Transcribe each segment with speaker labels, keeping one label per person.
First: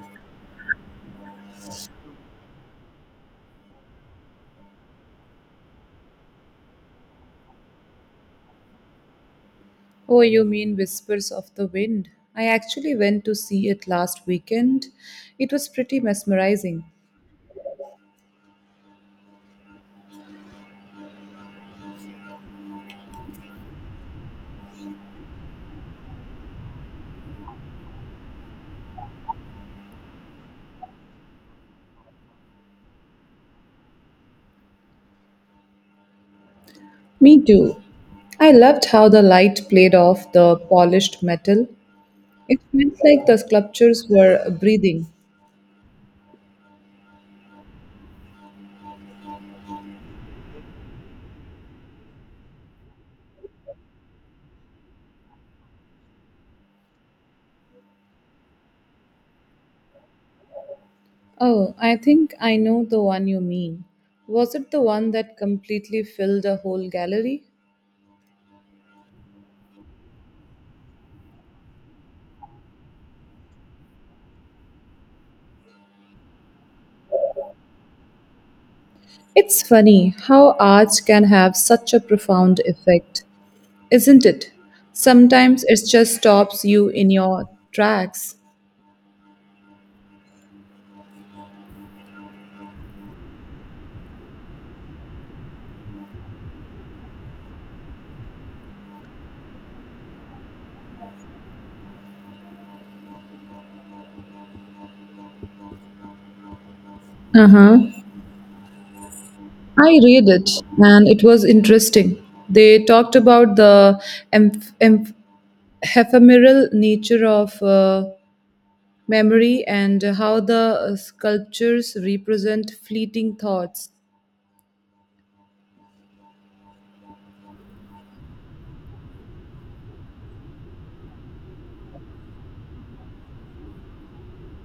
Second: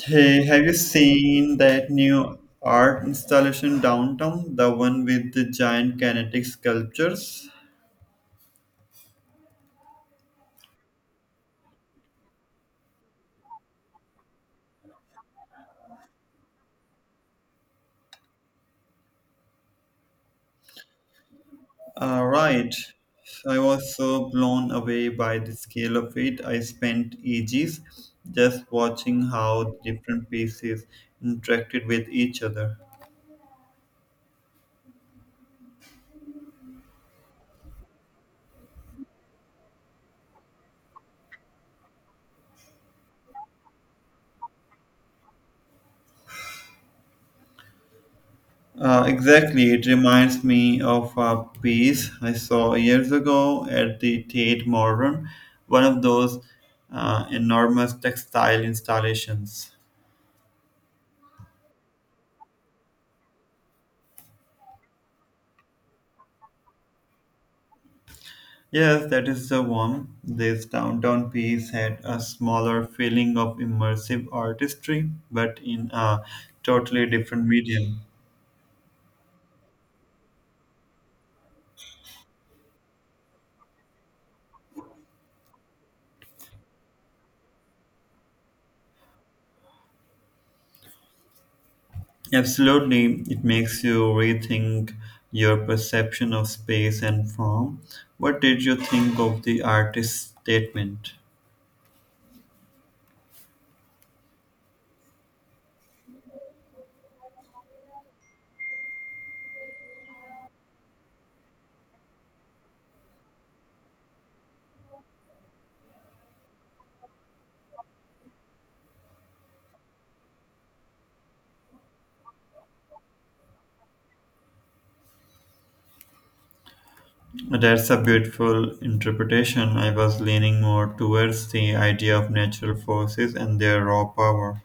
Speaker 1: Hey, have you seen that new art installation downtown? The one with the giant kinetic sculptures?
Speaker 2: Oh, you mean Whispers of the Wind? I actually went to see it last weekend. It was pretty mesmerizing.
Speaker 1: Right. I was so blown away by the scale of it. I spent ages just watching how different pieces interacted with each other.
Speaker 2: Me too. I loved how the light played off the polished metal. It felt like the sculptures were breathing.
Speaker 1: Exactly. It reminds me of a piece I saw years ago at the Tate Modern, one of those enormous textile installations.
Speaker 2: Oh, I think I know the one you mean. Was it the one that completely filled a whole gallery?
Speaker 1: Yes, that is the one. This downtown piece had a smaller feeling of immersive artistry, but in a totally different medium.
Speaker 2: It's funny how art can have such a profound effect, isn't it? Sometimes it just stops you in your tracks.
Speaker 1: Absolutely, it makes you rethink your perception of space and form. What did you think of the artist's statement?
Speaker 2: Uh huh. I read it and it was interesting. They talked about the emph- emph- ephemeral nature of memory and how the sculptures represent fleeting thoughts.
Speaker 1: That's a beautiful interpretation. I was leaning more towards the idea of natural forces and their raw power.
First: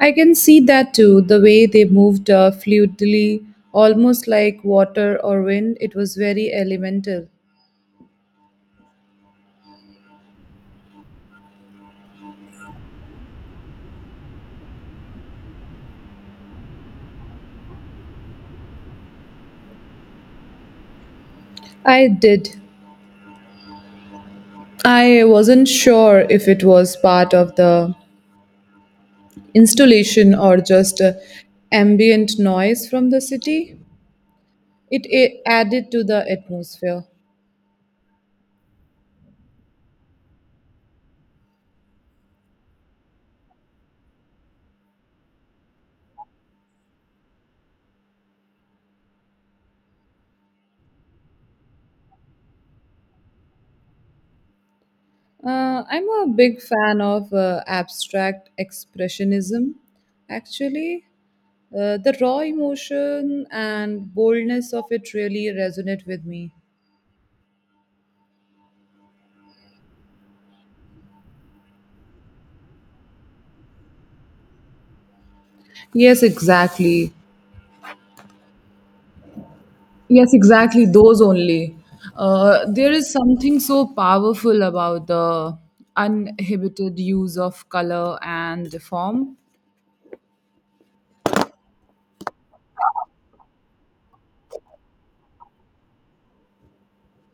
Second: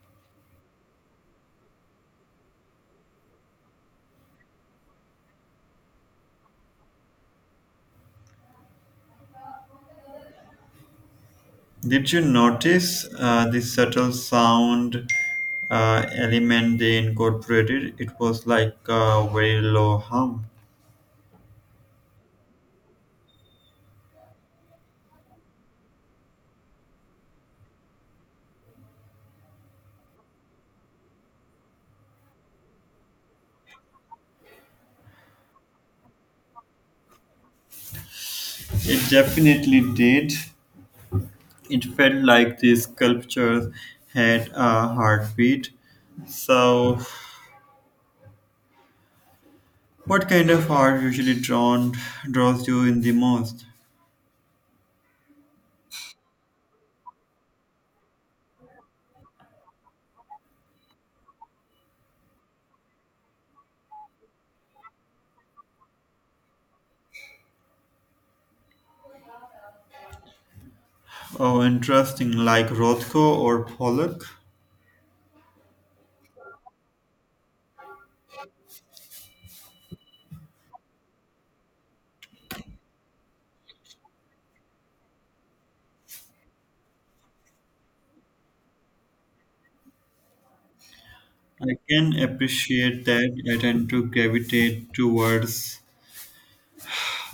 Speaker 2: I can see that too, the way they moved fluidly, almost like water or wind. It was very elemental.
Speaker 1: Did you notice the subtle sound element they incorporated? It was like a very low hum.
Speaker 2: I did. I wasn't sure if it was part of the installation or just ambient noise from the city. It added to the atmosphere.
Speaker 1: It definitely did. It felt like the sculptures had a heartbeat. So, what kind of art usually drawn draws you in the most?
Speaker 2: I'm a big fan of abstract expressionism, actually. The raw emotion and boldness of it really resonate with me.
Speaker 1: Oh, interesting, like Rothko or Pollock.
Speaker 2: Yes, exactly. Yes, exactly. Those only. There is something so powerful about the uninhibited use of color and form.
Speaker 1: I can appreciate that. I tend to gravitate towards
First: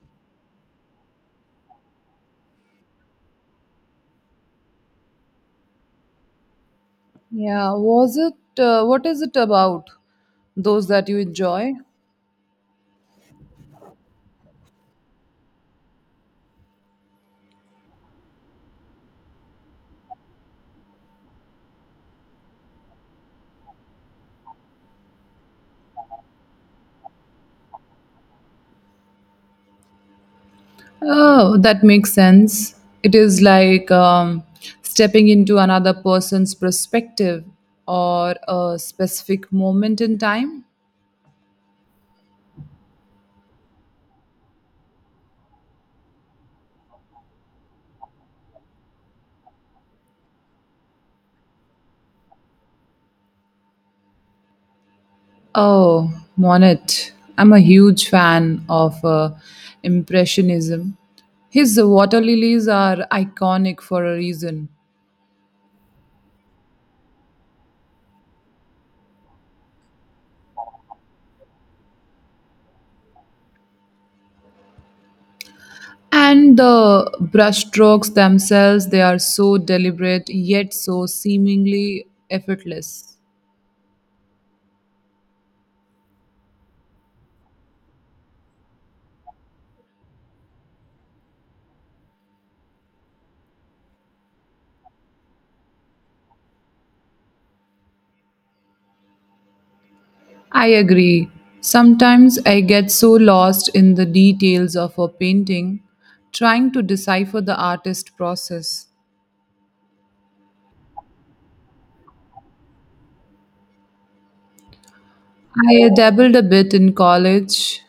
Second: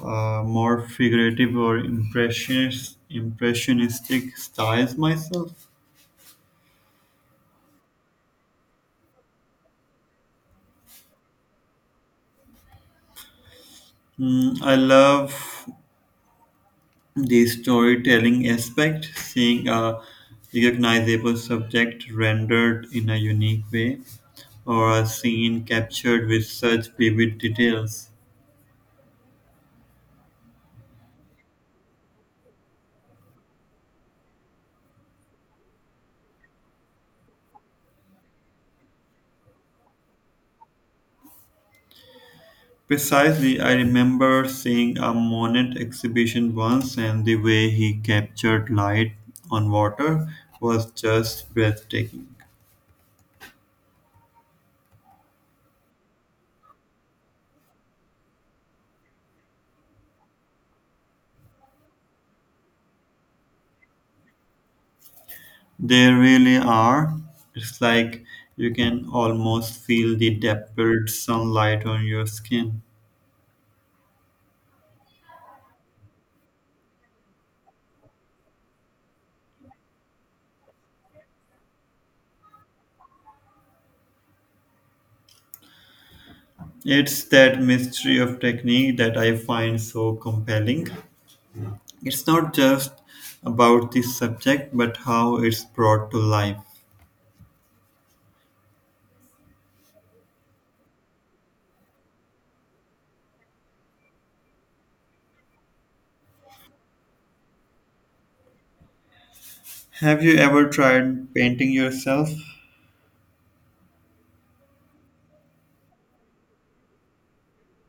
Speaker 1: more figurative or impressionistic styles myself.
Speaker 2: Yeah, was it? What is it about? Those that you enjoy?
Speaker 1: Mm, I love the storytelling aspect, seeing a recognizable subject rendered in a unique way or a scene captured with such vivid details.
Speaker 2: Oh, that makes sense. It is like stepping into another person's perspective or a specific moment in time.
Speaker 1: Precisely, I remember seeing a Monet exhibition once, and the way he captured light on water was just breathtaking.
Speaker 2: Oh, Monet. I'm a huge fan of Impressionism. His water lilies are iconic for a reason.
Speaker 1: They really are. It's like you can almost feel the dappled sunlight on your skin.
Speaker 2: And the brushstrokes themselves, they are so deliberate yet so seemingly effortless.
Speaker 1: It's that mystery of technique that I find so compelling. It's not just about the subject, but how it's brought to life.
Speaker 2: I agree. Sometimes I get so lost in the details of a painting, trying to decipher the artist process.
Speaker 1: Have you ever tried painting yourself?
Speaker 2: I dabbled a bit in college,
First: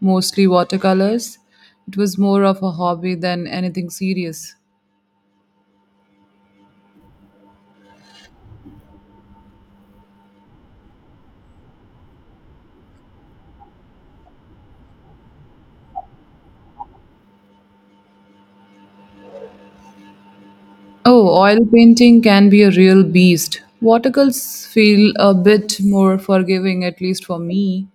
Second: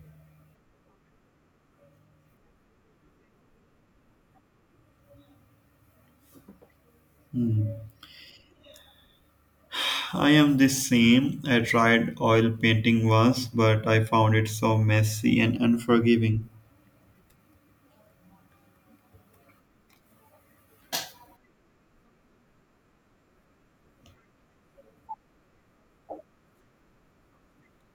Speaker 2: mostly watercolors. It was more of a hobby than anything serious.
Speaker 1: I am the same. I tried oil painting once, but I found it so messy and unforgiving.
Speaker 2: Oh, oil painting can be a real beast. Watercolors feel a bit more forgiving, at least for me.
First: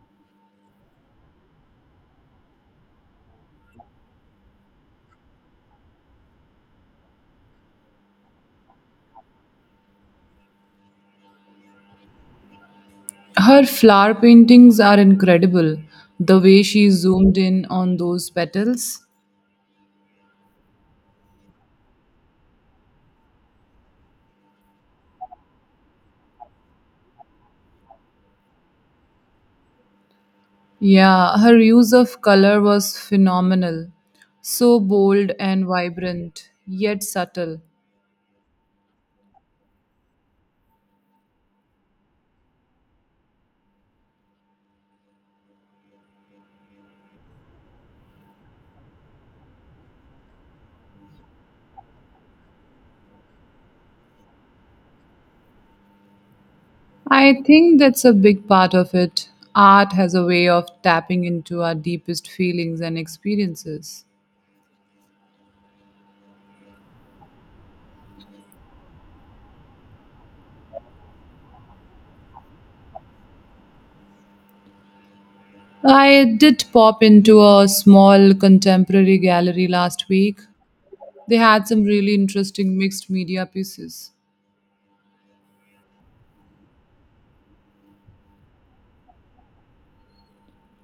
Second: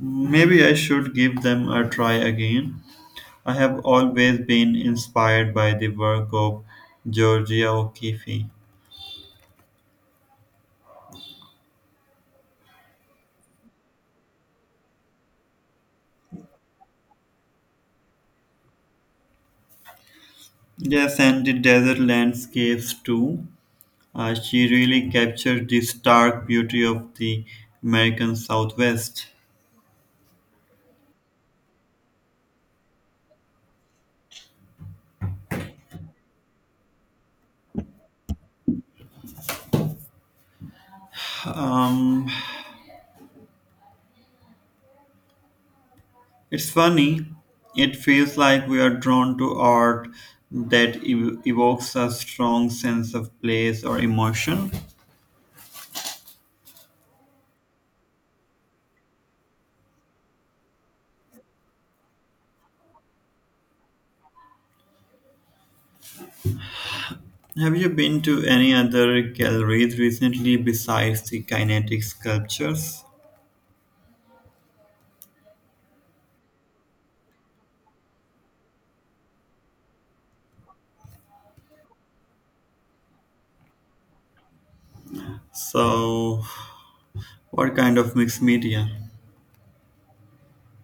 Speaker 1: Maybe I should give them a try again. I have always been inspired by the work of Georgia O'Keeffe.
Speaker 2: Her flower paintings are incredible. The way she zoomed in on those petals.
Speaker 1: Yes, and the desert landscapes too. She really captured the stark beauty of the American Southwest.
Speaker 2: Yeah, her use of color was phenomenal. So bold and vibrant, yet subtle.
Speaker 1: Um, it's funny, it feels like we are drawn to art that evokes a strong sense of place or emotion.
Speaker 2: I think that's a big part of it. Art has a way of tapping into our deepest feelings and experiences.
Speaker 1: Have you been to any other galleries recently besides the kinetic sculptures?
Speaker 2: I did pop into a small contemporary gallery last week. They had some really interesting mixed media pieces.
Speaker 1: So, what kind of mixed media?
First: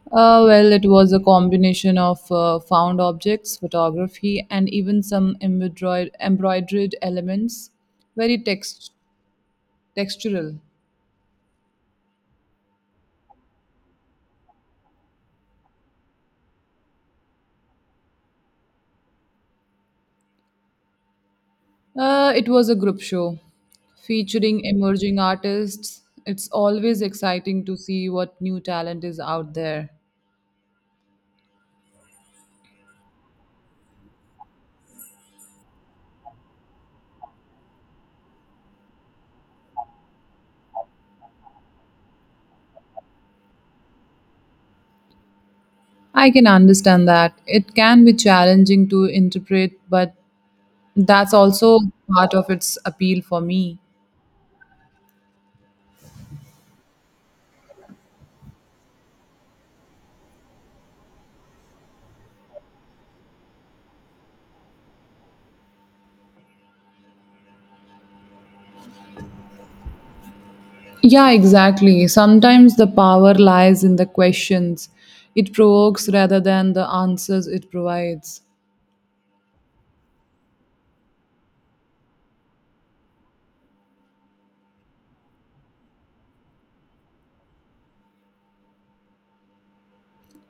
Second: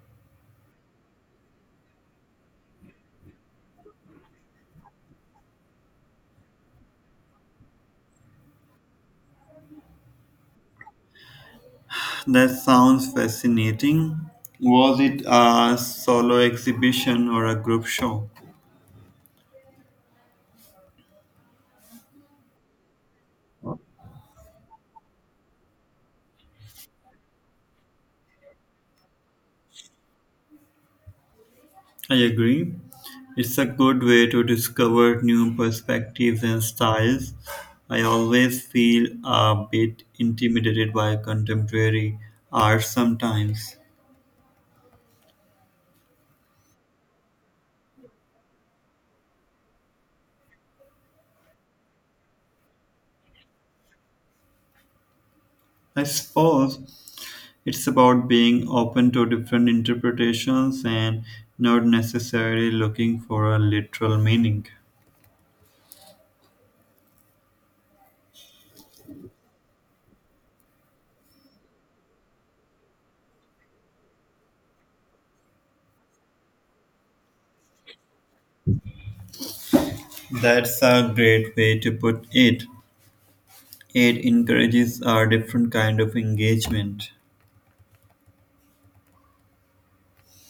Speaker 2: Well, it was a combination of found objects, photography, and even some embroidered elements, very textural.
Speaker 1: That sounds fascinating. Was it a solo exhibition or a group show?
Speaker 2: It was a group show featuring emerging artists. It's always exciting to see what new talent is out there.
Speaker 1: I agree. It's a good way to discover new perspectives and styles. I always feel a bit intimidated by contemporary art sometimes.
Speaker 2: I can understand that. It can be challenging to interpret, but that's also part of its appeal for me.
Speaker 1: I suppose it's about being open to different interpretations and not necessarily looking for a literal meaning.
Speaker 2: Yeah, exactly. Sometimes the power lies in the questions it provokes rather than the answers it provides.
Speaker 1: That's a great way to put it. It encourages a different kind of engagement.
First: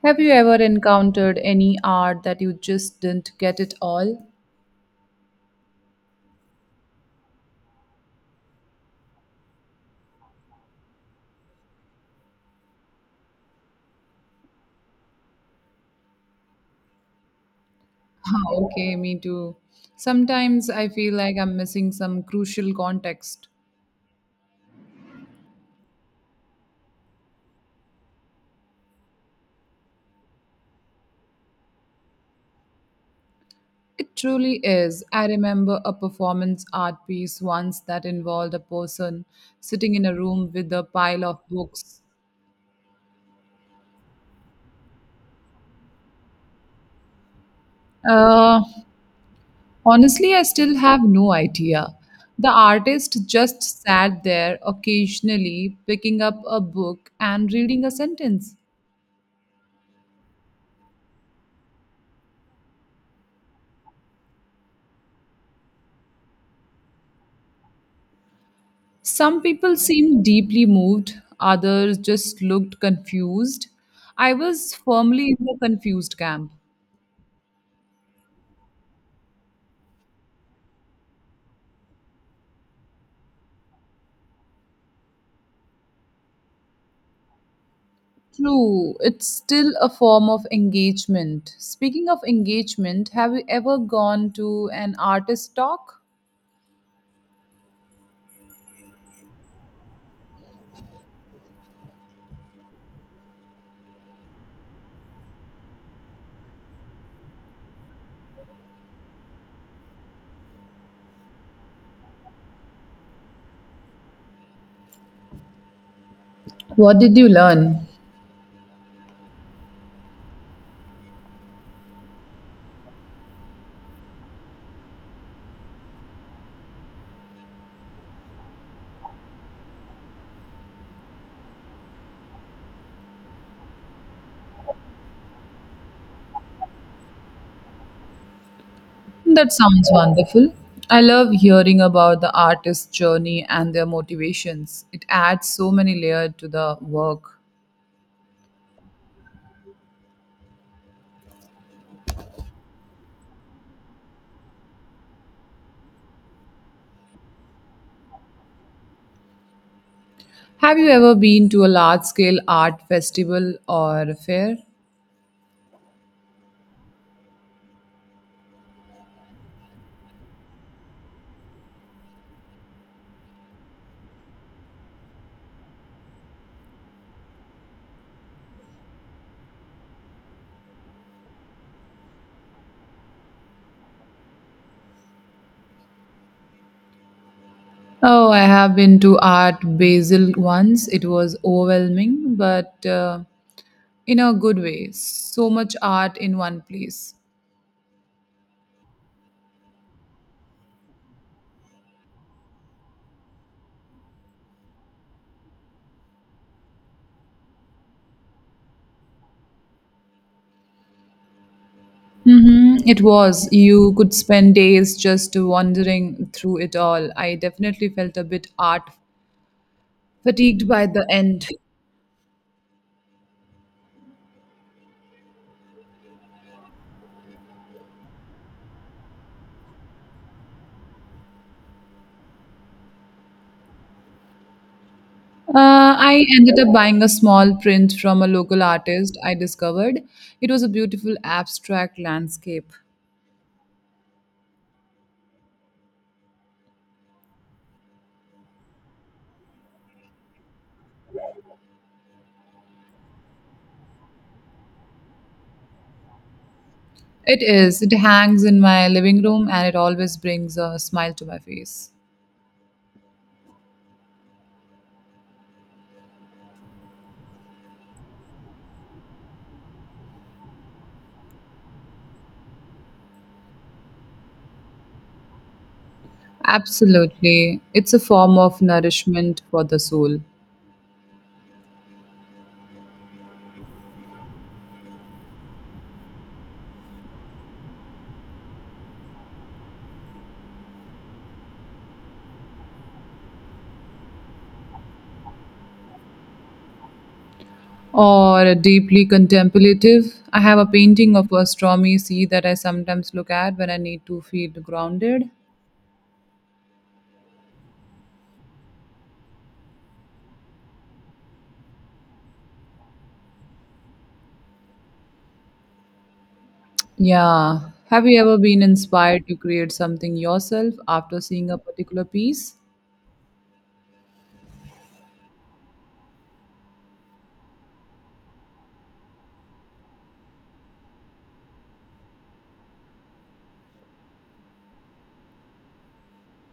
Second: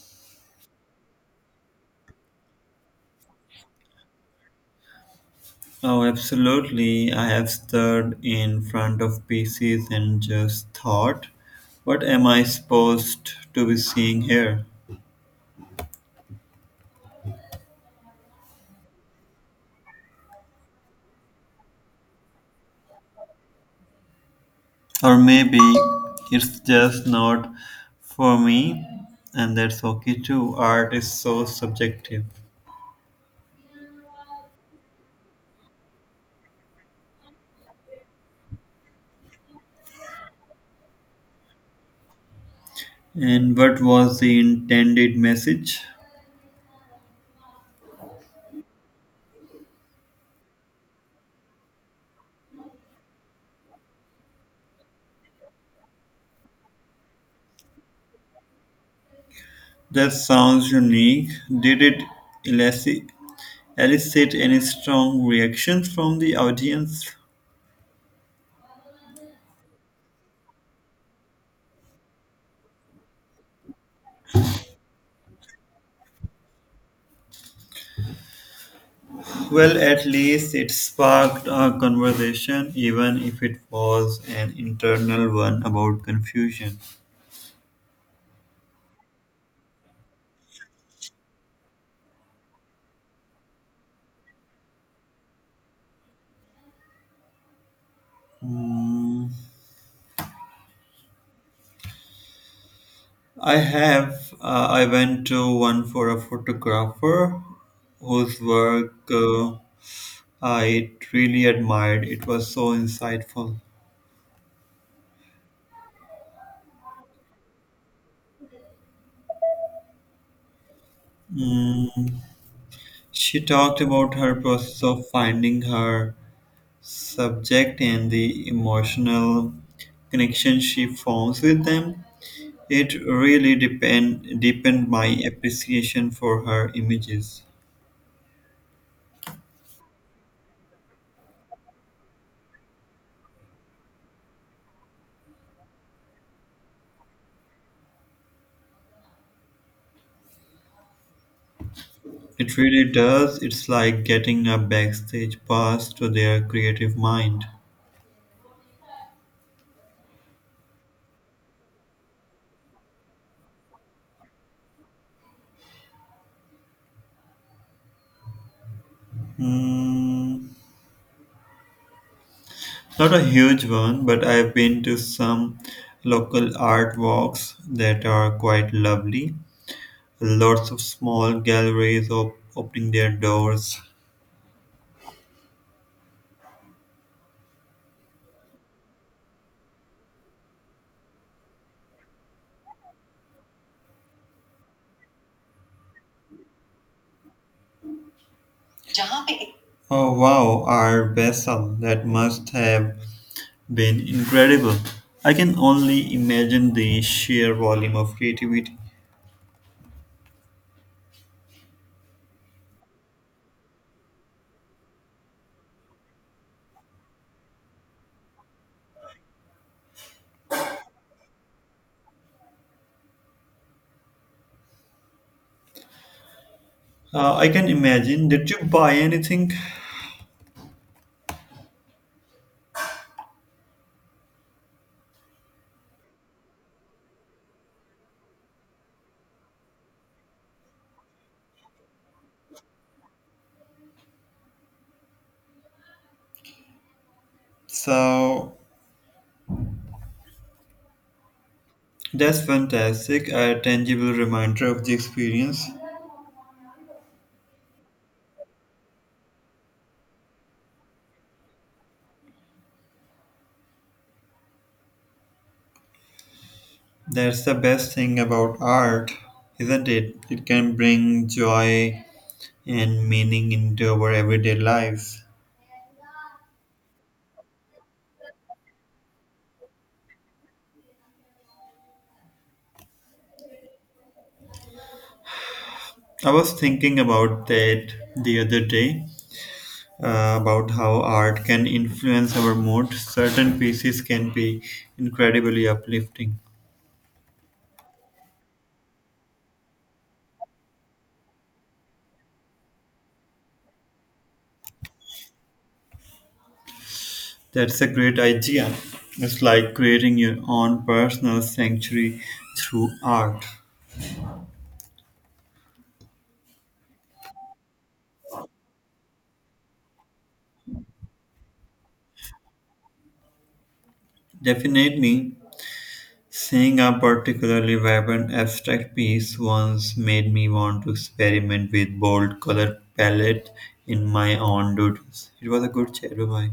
Speaker 2: Have you ever encountered any art that you just didn't get it all?
Speaker 1: Oh, absolutely. I have stood in front of pieces and just thought, what am I supposed to be seeing here?
Speaker 2: Ah, okay, me too. Sometimes I feel like I'm missing some crucial context.
Speaker 1: Or maybe it's just not for me, and that's okay too. Art is so subjective.
Speaker 2: It truly is. I remember a performance art piece once that involved a person sitting in a room with a pile of books.
Speaker 1: And what was the intended message?
Speaker 2: Uh, honestly, I still have no idea. The artist just sat there occasionally picking up a book and reading a sentence.
Speaker 1: That sounds unique. Did it elicit, elicit any strong reactions from the audience?
Speaker 2: Some people seemed deeply moved, others just looked confused. I was firmly in the confused camp.
Speaker 1: Well, at least it sparked a conversation, even if it was an internal one about confusion.
Speaker 2: True, it's still a form of engagement. Speaking of engagement, have you ever gone to an artist talk?
Speaker 1: Hmm, I have. I went to one for a photographer whose work I really admired. It was so insightful.
Speaker 2: What did you learn?
Speaker 1: Mm, she talked about her process of finding her subject and the emotional connection she forms with them. It really deepened my appreciation for her images.
Speaker 2: That sounds wonderful. I love hearing about the artist's journey and their motivations. It adds so many layers to the work.
Speaker 1: It really does. It's like getting a backstage pass to their creative mind.
Speaker 2: Have you ever been to a large scale art festival or fair?
Speaker 1: Mm, not a huge one, but I've been to some local art walks that are quite lovely. Lots of small galleries opening their doors.
Speaker 2: Oh, I have been to Art Basel once. It was overwhelming, but in a good way. So much art in one place.
Speaker 1: जहाँ पे? Oh wow, our vessel, that must have been incredible. I can only imagine the sheer volume of creativity.
Speaker 2: Mm-hmm. It was. You could spend days just wandering through it all. I definitely felt a bit art fatigued by the end.
Speaker 1: I can imagine. Did you buy anything?
Speaker 2: I ended up buying a small print from a local artist I discovered. It was a beautiful abstract landscape.
Speaker 1: So that's fantastic, a tangible reminder of the experience.
Speaker 2: It is. It hangs in my living room and it always brings a smile to my face.
Speaker 1: That's the best thing about art, isn't it? It can bring joy and meaning into our everyday lives.
Speaker 2: Absolutely. It's a form of nourishment for the soul.
Speaker 1: I was thinking about that the other day about how art can influence our mood. Certain pieces can be incredibly uplifting.
Speaker 2: Or deeply contemplative. I have a painting of a stormy sea that I sometimes look at when I need to feel grounded.
Speaker 1: That's a great idea. It's like creating your own personal sanctuary through art.
Speaker 2: Yeah. Have you ever been inspired to create something yourself after seeing a particular piece?
Speaker 1: Definitely, seeing a particularly vibrant abstract piece once made me want to experiment with bold color palette in my own doodles. It was a good chat. Bye bye.